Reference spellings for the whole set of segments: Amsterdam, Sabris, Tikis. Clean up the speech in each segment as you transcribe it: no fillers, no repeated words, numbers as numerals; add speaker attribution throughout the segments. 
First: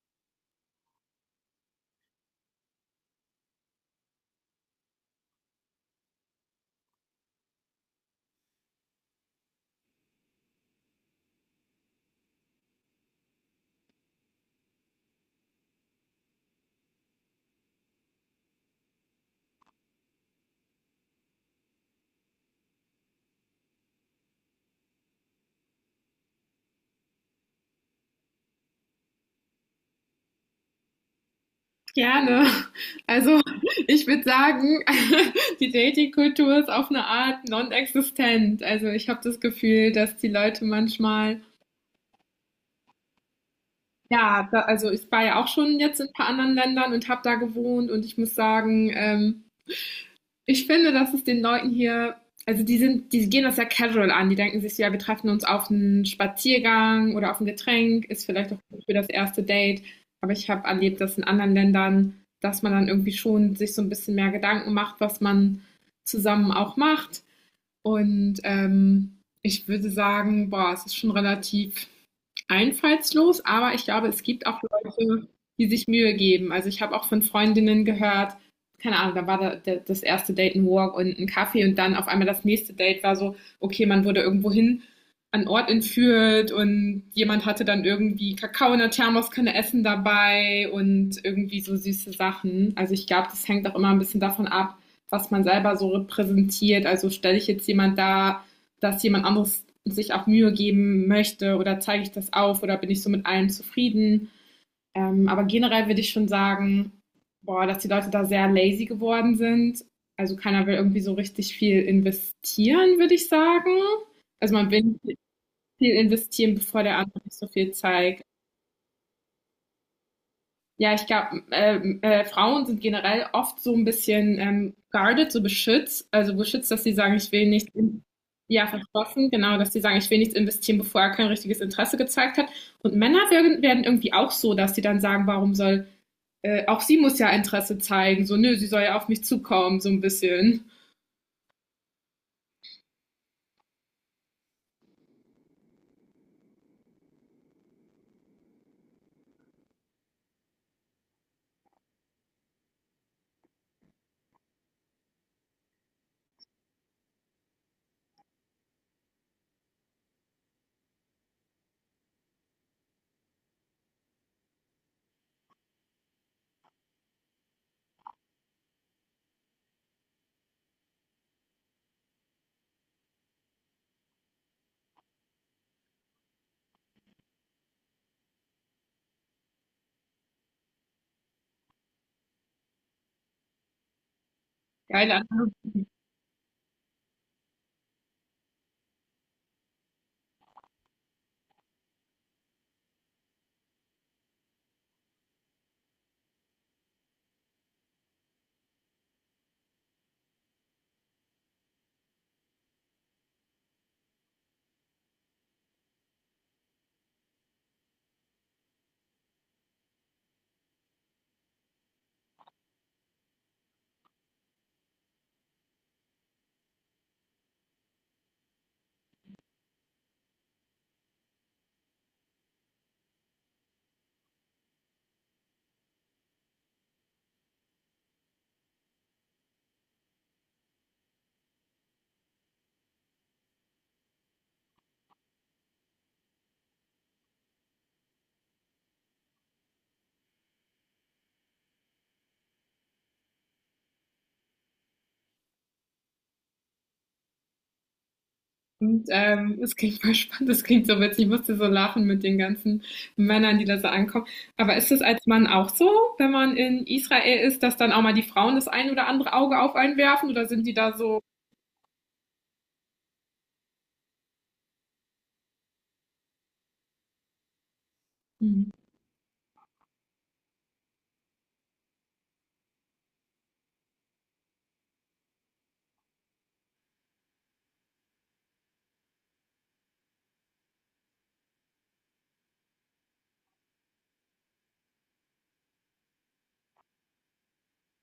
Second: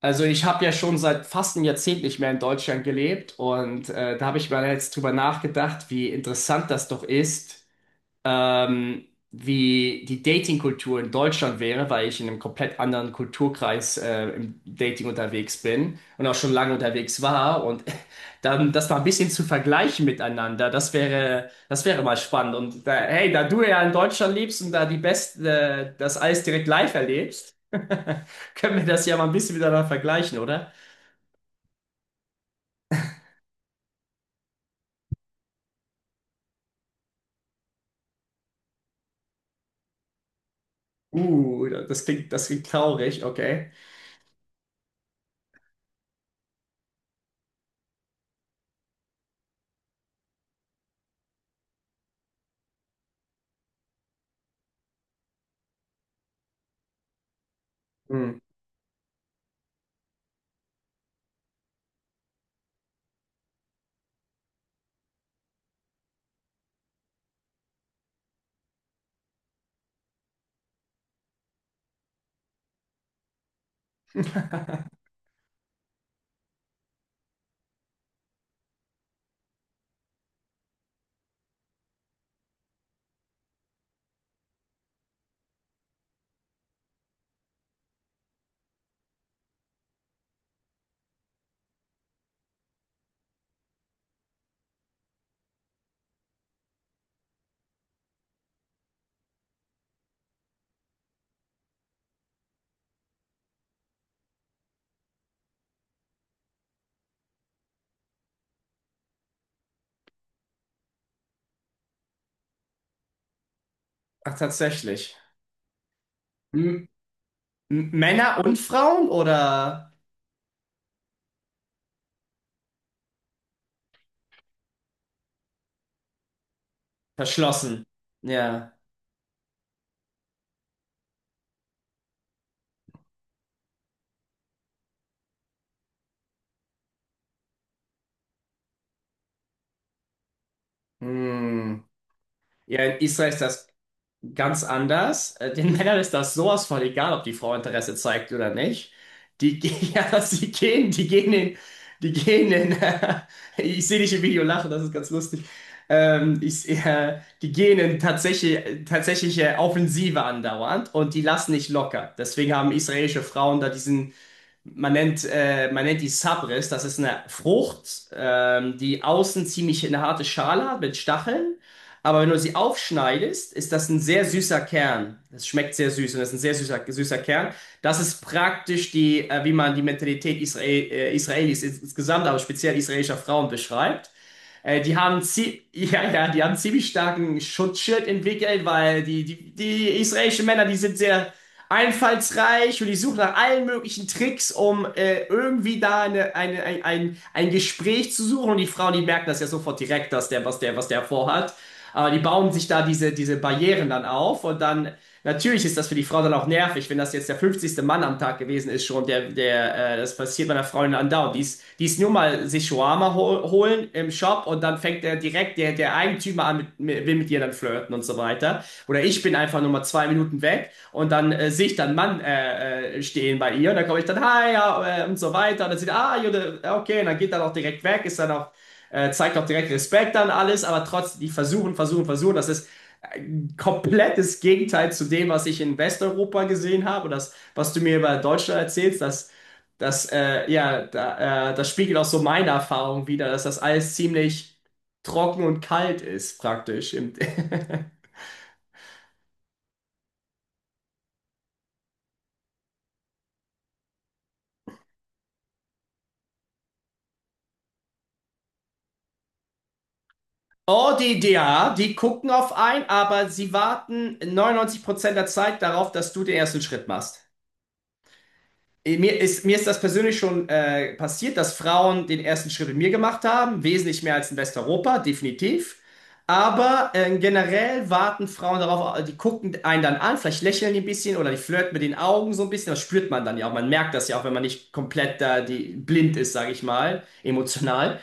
Speaker 1: Also ich habe ja schon seit fast einem Jahrzehnt nicht mehr in Deutschland gelebt, und da habe ich mal jetzt drüber nachgedacht, wie interessant das doch ist, ähm, wie die Dating-Kultur in Deutschland wäre, weil ich in einem komplett anderen Kulturkreis im Dating unterwegs bin und auch schon lange unterwegs war. Und dann das mal ein bisschen zu vergleichen miteinander, das wäre mal spannend. Und da, hey, da du ja in Deutschland lebst und da das alles direkt live erlebst, können wir das ja mal ein bisschen miteinander vergleichen, oder?
Speaker 2: Gerne. Also ich würde sagen, die Dating-Kultur ist auf eine Art non-existent. Also ich habe das Gefühl, dass die Leute manchmal,
Speaker 1: Das klingt traurig, okay.
Speaker 2: ja, da, also ich war ja auch schon jetzt in ein paar anderen Ländern und habe da gewohnt und ich muss sagen, ich finde, dass es den Leuten hier, also die sind, die gehen das ja casual an. Die denken sich so, ja, wir treffen uns auf einen Spaziergang oder auf ein Getränk, ist
Speaker 1: Hm.
Speaker 2: vielleicht auch gut für das erste Date. Aber ich habe erlebt, dass in anderen Ländern, dass man dann irgendwie schon sich so ein bisschen mehr Gedanken macht, was man zusammen auch macht. Und ich würde sagen, boah, es ist schon relativ einfallslos, aber ich glaube, es gibt auch Leute, die sich Mühe geben. Also ich habe auch von Freundinnen gehört, keine Ahnung, da war da, da, das erste Date ein Walk und ein Kaffee und dann auf einmal das nächste Date war so, okay, man wurde irgendwo hin an Ort entführt und jemand hatte dann irgendwie Kakao in der Thermoskanne Essen dabei und irgendwie so süße Sachen. Also ich glaube, das hängt auch immer ein bisschen davon ab, was man selber so repräsentiert. Also stelle ich jetzt jemand da, dass jemand anderes sich auch Mühe geben möchte oder zeige ich das auf oder bin ich so mit allem zufrieden. Aber generell würde ich schon sagen, boah, dass die Leute da sehr lazy geworden sind. Also keiner will irgendwie so richtig viel investieren, würde ich sagen.
Speaker 1: Ach,
Speaker 2: Also man will
Speaker 1: tatsächlich.
Speaker 2: viel investieren, bevor
Speaker 1: Hm.
Speaker 2: der andere nicht so viel zeigt.
Speaker 1: Männer und Frauen oder
Speaker 2: Ja, ich glaube, Frauen sind generell oft so ein bisschen guarded, so beschützt, also beschützt, dass sie sagen, ich will nicht,
Speaker 1: verschlossen?
Speaker 2: in, ja,
Speaker 1: Ja.
Speaker 2: verschlossen, genau, dass sie sagen, ich will nichts investieren, bevor er kein richtiges Interesse gezeigt hat. Und Männer werden irgendwie auch so, dass sie dann sagen, warum soll, auch sie muss ja Interesse zeigen, so, nö, sie soll ja auf mich zukommen, so ein bisschen.
Speaker 1: Hm. Ja, in Israel ist das ganz anders. Den Männern ist das sowas von egal, ob die Frau Interesse zeigt oder nicht. Ja, sie gehen, die gehen in, ich sehe dich im Video lachen, das ist ganz lustig. Die gehen in tatsächliche Offensive andauernd und die lassen nicht locker. Deswegen haben israelische Frauen da diesen. Man nennt die Sabris, das ist eine Frucht, die außen ziemlich eine harte Schale hat mit Stacheln. Aber wenn du sie aufschneidest, ist das ein sehr süßer Kern. Das schmeckt sehr süß, und das ist ein sehr süßer, süßer Kern. Das ist praktisch die, wie man die Mentalität Israelis insgesamt, aber speziell israelischer Frauen beschreibt. Die
Speaker 2: Geile
Speaker 1: haben zie
Speaker 2: Analogie.
Speaker 1: ja, ja, die haben ziemlich starken Schutzschild entwickelt, weil die israelischen Männer, die sind sehr einfallsreich, und die suchen nach allen möglichen Tricks, um irgendwie da ein Gespräch zu suchen. Und die Frauen, die merken das ja sofort direkt, was der vorhat. Aber die bauen sich da diese Barrieren dann auf, und dann, natürlich ist das für die Frau dann auch nervig, wenn das jetzt der 50. Mann am Tag gewesen ist schon, das passiert meiner Freundin andauernd. Die ist nur mal sich Shawarma holen im Shop, und dann fängt er direkt, der Eigentümer, an, will mit ihr dann flirten und so weiter. Oder ich bin einfach nur mal 2 Minuten weg, und dann sehe ich dann Mann stehen bei ihr, und dann komme ich dann, hi, ja, und so weiter. Und dann sieht, ah, Jude, okay, und dann geht er auch direkt weg, ist dann auch zeigt auch direkt Respekt an alles, aber trotzdem, die versuchen, versuchen, versuchen. Das ist ein komplettes Gegenteil zu dem, was ich in Westeuropa gesehen habe, das, was du mir über Deutschland erzählst, ja, das spiegelt auch so meine Erfahrung wider, dass das alles ziemlich trocken und kalt ist, praktisch. Im
Speaker 2: Und es klingt voll spannend, es klingt so witzig. Ich musste so lachen mit den ganzen Männern, die da so ankommen. Aber ist es als Mann auch so, wenn man in Israel ist, dass dann auch mal die Frauen das ein oder andere Auge auf einen werfen? Oder sind die
Speaker 1: Oh,
Speaker 2: da
Speaker 1: die
Speaker 2: so?
Speaker 1: da, die gucken auf einen, aber sie warten 99% der Zeit darauf, dass du den ersten Schritt machst.
Speaker 2: Mhm.
Speaker 1: Mir ist das persönlich schon passiert, dass Frauen den ersten Schritt mit mir gemacht haben, wesentlich mehr als in Westeuropa, definitiv. Aber generell warten Frauen darauf, die gucken einen dann an, vielleicht lächeln die ein bisschen oder die flirten mit den Augen so ein bisschen. Das spürt man dann ja auch. Man merkt das ja auch, wenn man nicht komplett blind ist, sage ich mal, emotional.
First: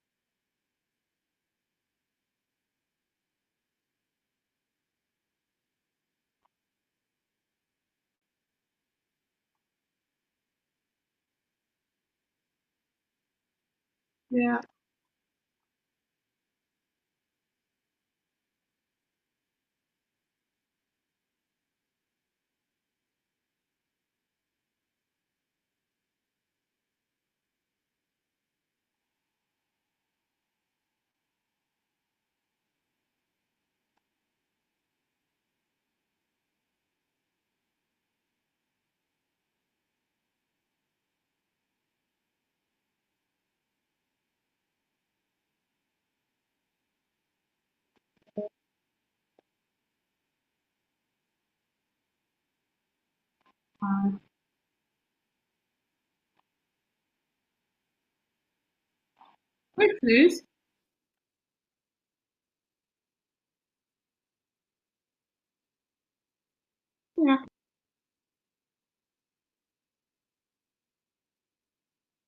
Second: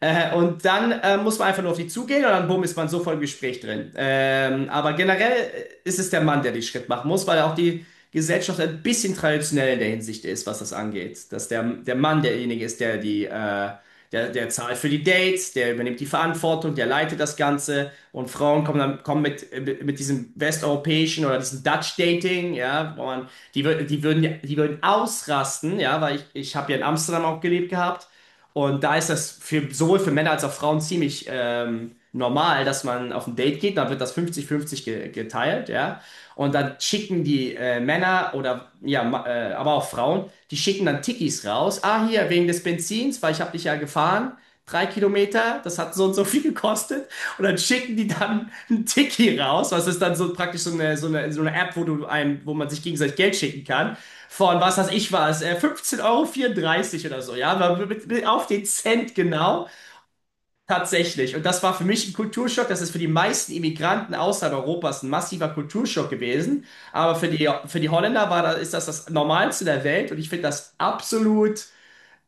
Speaker 1: Und dann muss man einfach nur auf die zugehen, und dann bumm, ist man sofort im Gespräch drin. Aber generell ist es der Mann, der den Schritt machen muss, weil auch die Gesellschaft ein bisschen traditionell in der Hinsicht ist, was das angeht. Dass der Mann derjenige ist, der
Speaker 2: Ja,
Speaker 1: zahlt für die Dates, der übernimmt die Verantwortung, der leitet das Ganze, und Frauen kommen dann kommen mit diesem westeuropäischen oder diesem Dutch Dating, ja, wo man, die würden ausrasten, ja, weil ich habe ja in Amsterdam auch gelebt gehabt. Und da ist das sowohl für Männer als auch Frauen ziemlich normal, dass man auf ein Date geht, dann wird das 50-50 ge geteilt, ja. Und dann schicken die Männer oder ja, aber auch Frauen, die schicken dann Tikis raus. Ah, hier, wegen des Benzins, weil ich habe dich ja gefahren. 3 Kilometer, das hat so und so viel gekostet. Und dann schicken die dann einen Tiki raus. Was ist dann so praktisch so eine App, wo man sich gegenseitig Geld schicken kann. Von was weiß ich was, 15,34 Euro vierunddreißig oder so, ja, aber auf den Cent genau.
Speaker 2: wirklich?
Speaker 1: Tatsächlich. Und das war für mich ein Kulturschock. Das ist für die meisten Immigranten außerhalb Europas ein massiver Kulturschock gewesen. Aber für
Speaker 2: Ja.
Speaker 1: die, für die Holländer ist das das Normalste der Welt. Und ich finde das absolut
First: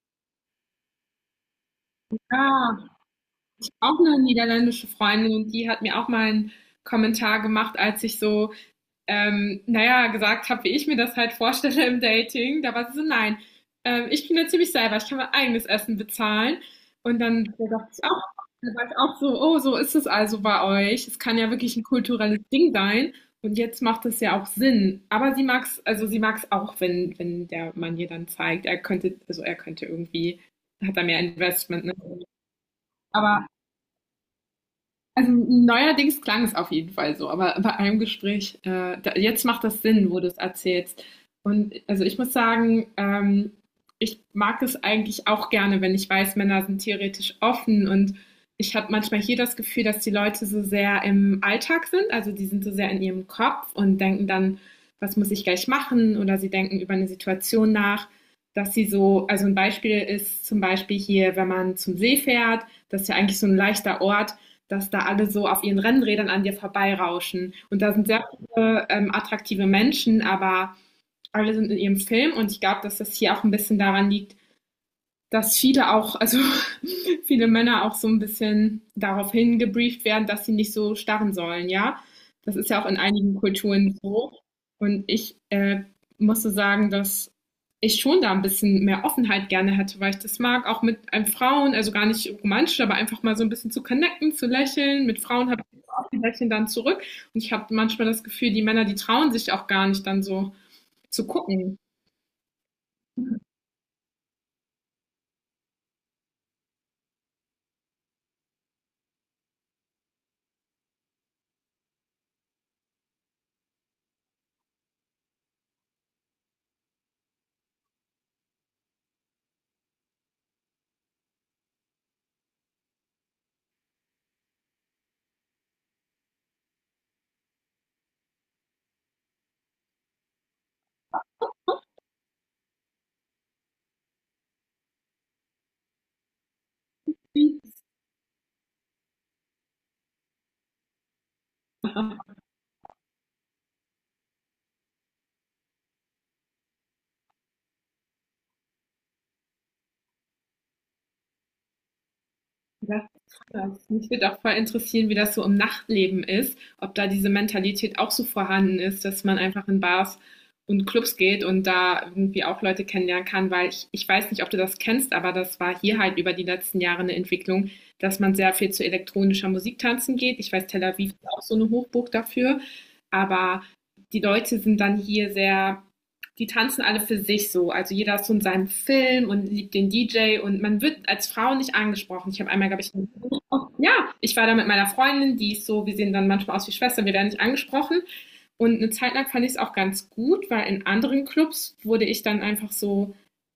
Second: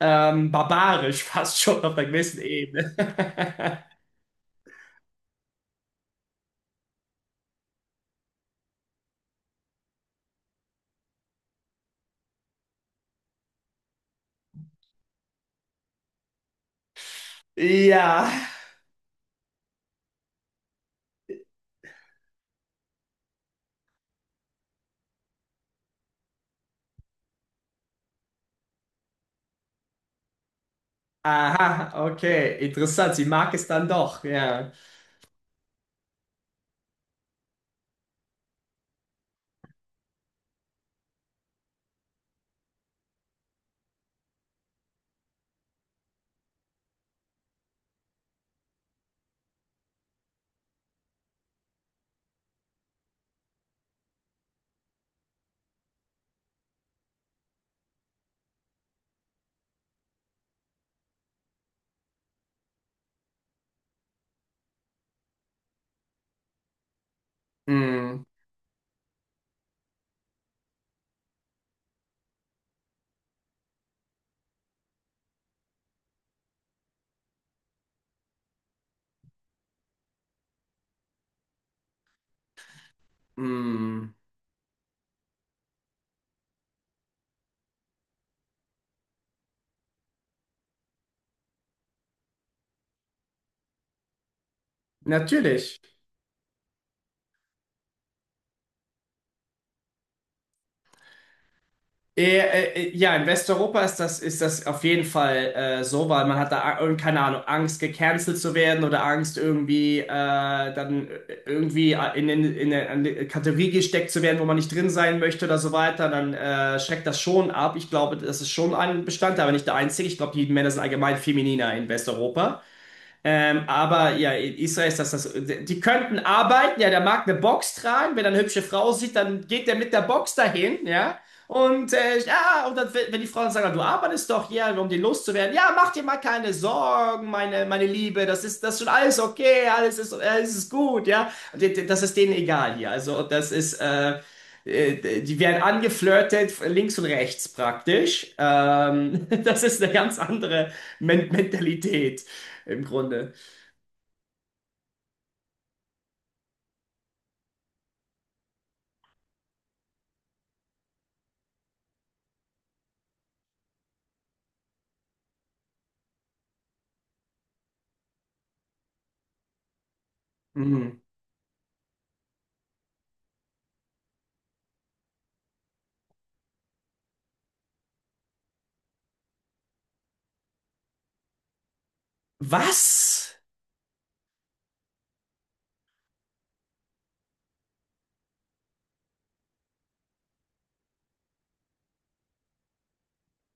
Speaker 1: barbarisch, fast schon auf einer gewissen
Speaker 2: Ah,
Speaker 1: Ebene.
Speaker 2: auch eine niederländische Freundin und die hat mir auch mal einen Kommentar gemacht, als ich so naja, gesagt habe, wie ich mir das halt vorstelle im Dating. Da war sie so, nein, ich bin ja ziemlich selber, ich kann mein eigenes Essen bezahlen. Und dann dachte ich auch,
Speaker 1: Ja.
Speaker 2: da war ich auch so, oh, so ist es also bei euch. Es kann ja wirklich ein kulturelles Ding sein. Und jetzt macht es ja auch Sinn. Aber sie mag es, also sie mag es auch, wenn, wenn der Mann ihr dann zeigt, er könnte, also er könnte irgendwie, hat er mehr Investment, ne?
Speaker 1: Aha, okay. Interessant. Sie
Speaker 2: Aber
Speaker 1: mag es dann doch. Ja.
Speaker 2: also neuerdings klang es auf jeden Fall so, aber bei einem Gespräch, da, jetzt macht das Sinn, wo du es erzählst. Und also ich muss sagen, ich mag es eigentlich auch gerne, wenn ich weiß, Männer sind theoretisch offen und ich habe manchmal hier das Gefühl, dass die Leute so sehr im Alltag sind, also die sind so sehr in ihrem Kopf und denken dann, was muss ich gleich machen oder sie denken über eine Situation nach, dass sie so, also ein Beispiel ist zum Beispiel hier, wenn man zum See fährt, das ist ja eigentlich so ein leichter Ort, dass da alle so auf ihren Rennrädern an dir vorbeirauschen. Und da sind
Speaker 1: Mm,
Speaker 2: sehr viele attraktive Menschen, aber alle sind in ihrem Film und ich glaube, dass das hier auch ein bisschen daran liegt, dass viele auch, also viele Männer auch so ein bisschen darauf hingebrieft werden, dass sie nicht so starren sollen, ja. Das ist ja auch in einigen Kulturen
Speaker 1: mm.
Speaker 2: so. Und ich musste sagen, dass ich schon da ein bisschen mehr Offenheit gerne hätte, weil ich das mag, auch mit einem Frauen, also gar nicht romantisch, aber einfach mal so ein bisschen zu connecten, zu lächeln. Mit Frauen habe
Speaker 1: Natürlich.
Speaker 2: ich auch die Lächeln dann zurück. Und ich habe manchmal das Gefühl, die Männer, die trauen sich auch gar nicht dann so zu gucken.
Speaker 1: Ja, in Westeuropa ist das auf jeden Fall so, weil man hat da, keine Ahnung, Angst, gecancelt zu werden, oder Angst, irgendwie dann irgendwie in eine Kategorie gesteckt zu werden, wo man nicht drin sein möchte oder so weiter, dann schreckt das schon ab. Ich glaube, das ist schon ein Bestandteil, aber nicht der einzige. Ich glaube, die Männer sind allgemein femininer in Westeuropa. Aber ja, in Israel ist das. Die könnten arbeiten, ja, der mag eine Box tragen, wenn er eine hübsche Frau sieht, dann geht der mit der Box dahin, ja. Und ja, und dann, wenn die Frauen sagen, du arbeitest doch hier, um die loszuwerden, ja, mach dir mal keine Sorgen, meine, meine Liebe, das ist schon alles okay, alles ist gut, ja. Das ist denen egal hier. Also, die werden angeflirtet, links und rechts praktisch. Das ist eine ganz andere Mentalität im
Speaker 2: Das
Speaker 1: Grunde.
Speaker 2: ist krass. Mich würde auch voll interessieren, wie das so im Nachtleben ist, ob da diese Mentalität auch so vorhanden ist, dass man einfach in Bars und Clubs geht und da irgendwie auch Leute kennenlernen kann, weil ich weiß nicht, ob du das kennst, aber das war hier halt über die letzten Jahre eine Entwicklung, dass man sehr viel zu elektronischer Musik tanzen geht. Ich weiß, Tel
Speaker 1: Mhm.
Speaker 2: Aviv ist auch so eine Hochburg dafür, aber die Leute sind dann hier sehr die tanzen alle für sich so. Also jeder ist so in seinem Film und liebt den DJ und man wird als Frau nicht angesprochen. Ich habe einmal, glaube ich,
Speaker 1: Was?
Speaker 2: ja, ich war da mit meiner Freundin, die ist so, wir sehen dann manchmal aus wie Schwestern, wir werden nicht angesprochen. Und eine Zeit lang fand ich es auch ganz gut, weil in anderen Clubs wurde ich dann einfach so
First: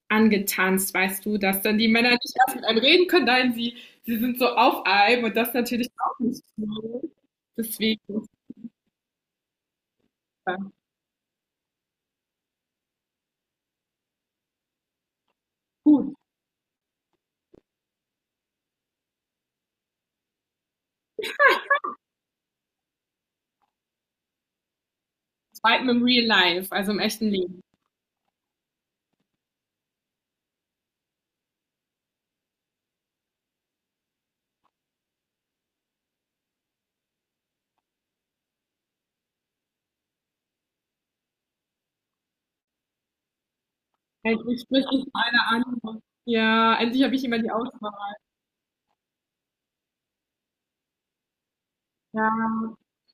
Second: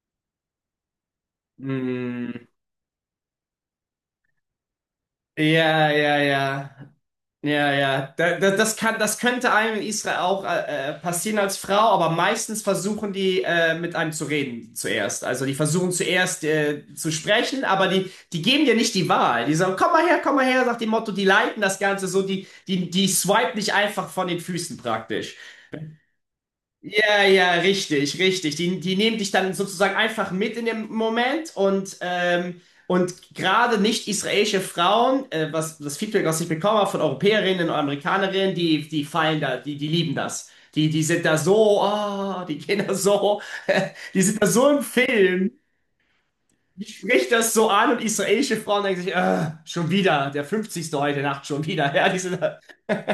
Speaker 2: angetanzt, weißt du, dass dann die Männer nicht
Speaker 1: Mhm.
Speaker 2: erst mit einem reden können, nein, sie sind so auf einem und das natürlich
Speaker 1: Ja, ja,
Speaker 2: auch nicht
Speaker 1: ja.
Speaker 2: so.
Speaker 1: Ja,
Speaker 2: Deswegen
Speaker 1: ja.
Speaker 2: ist es
Speaker 1: Das könnte einem in Israel auch
Speaker 2: dann
Speaker 1: passieren als Frau, aber meistens versuchen die mit einem zu reden zuerst. Also die versuchen
Speaker 2: gut.
Speaker 1: zuerst zu sprechen, aber die geben dir nicht die Wahl. Die sagen, komm mal her, sagt dem Motto, die leiten das Ganze so, die swipen dich einfach von den Füßen praktisch.
Speaker 2: Zweitens im Real Life, also im
Speaker 1: Ja,
Speaker 2: echten
Speaker 1: ja,
Speaker 2: Leben.
Speaker 1: richtig, richtig. Die nehmen dich dann sozusagen einfach mit in dem Moment, und gerade nicht israelische Frauen, was das Feedback, was ich bekommen habe von Europäerinnen und Amerikanerinnen, die fallen da, die lieben das. Die sind da so, ah, die gehen da so, die sind da
Speaker 2: Endlich
Speaker 1: so im
Speaker 2: spricht dich mal
Speaker 1: Film.
Speaker 2: einer an. Ja,
Speaker 1: Ich
Speaker 2: endlich habe ich
Speaker 1: spricht
Speaker 2: immer die
Speaker 1: das so an, und
Speaker 2: Auswahl.
Speaker 1: israelische Frauen denken sich, ah, schon wieder, der 50. heute Nacht schon wieder. Ja, die
Speaker 2: Ja.
Speaker 1: sind,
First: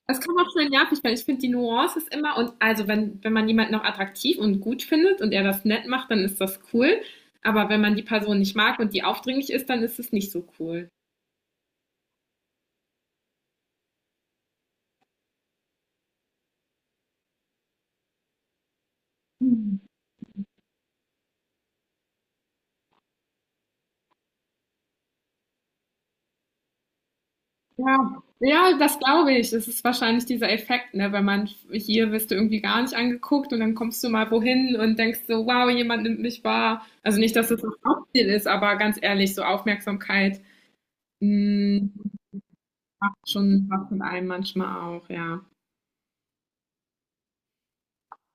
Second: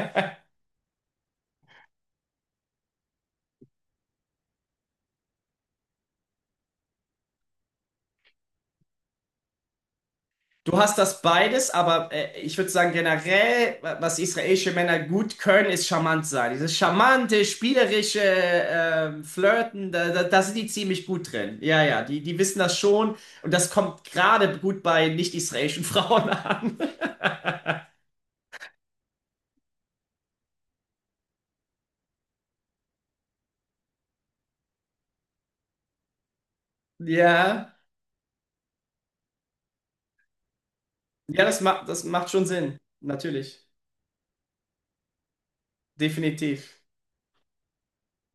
Speaker 2: Das kann auch schön nervig werden. Ich finde, die Nuance ist immer, und also wenn, wenn man jemanden noch attraktiv und gut findet und er das nett macht, dann ist das cool. Aber wenn man die Person nicht mag und die aufdringlich ist, dann ist es nicht so
Speaker 1: du
Speaker 2: cool.
Speaker 1: hast das beides, aber ich würde sagen, generell, was israelische Männer gut können, ist charmant sein. Dieses charmante, spielerische
Speaker 2: Mhm.
Speaker 1: Flirten, da sind die ziemlich gut drin. Ja, ja, die wissen das schon, und das kommt gerade gut bei nicht-israelischen Frauen an.
Speaker 2: Ja, ja, das glaube ich. Das ist wahrscheinlich dieser Effekt, ne? Wenn man hier wirst du irgendwie gar nicht angeguckt und dann kommst du mal wohin und denkst so, wow, jemand nimmt mich wahr. Also nicht, dass das
Speaker 1: Ja,
Speaker 2: das Hauptziel ist, aber ganz ehrlich, so Aufmerksamkeit.
Speaker 1: ja, das macht,
Speaker 2: Hm,
Speaker 1: das macht schon Sinn.
Speaker 2: macht
Speaker 1: Natürlich.
Speaker 2: schon was mit einem manchmal auch, ja.
Speaker 1: Definitiv.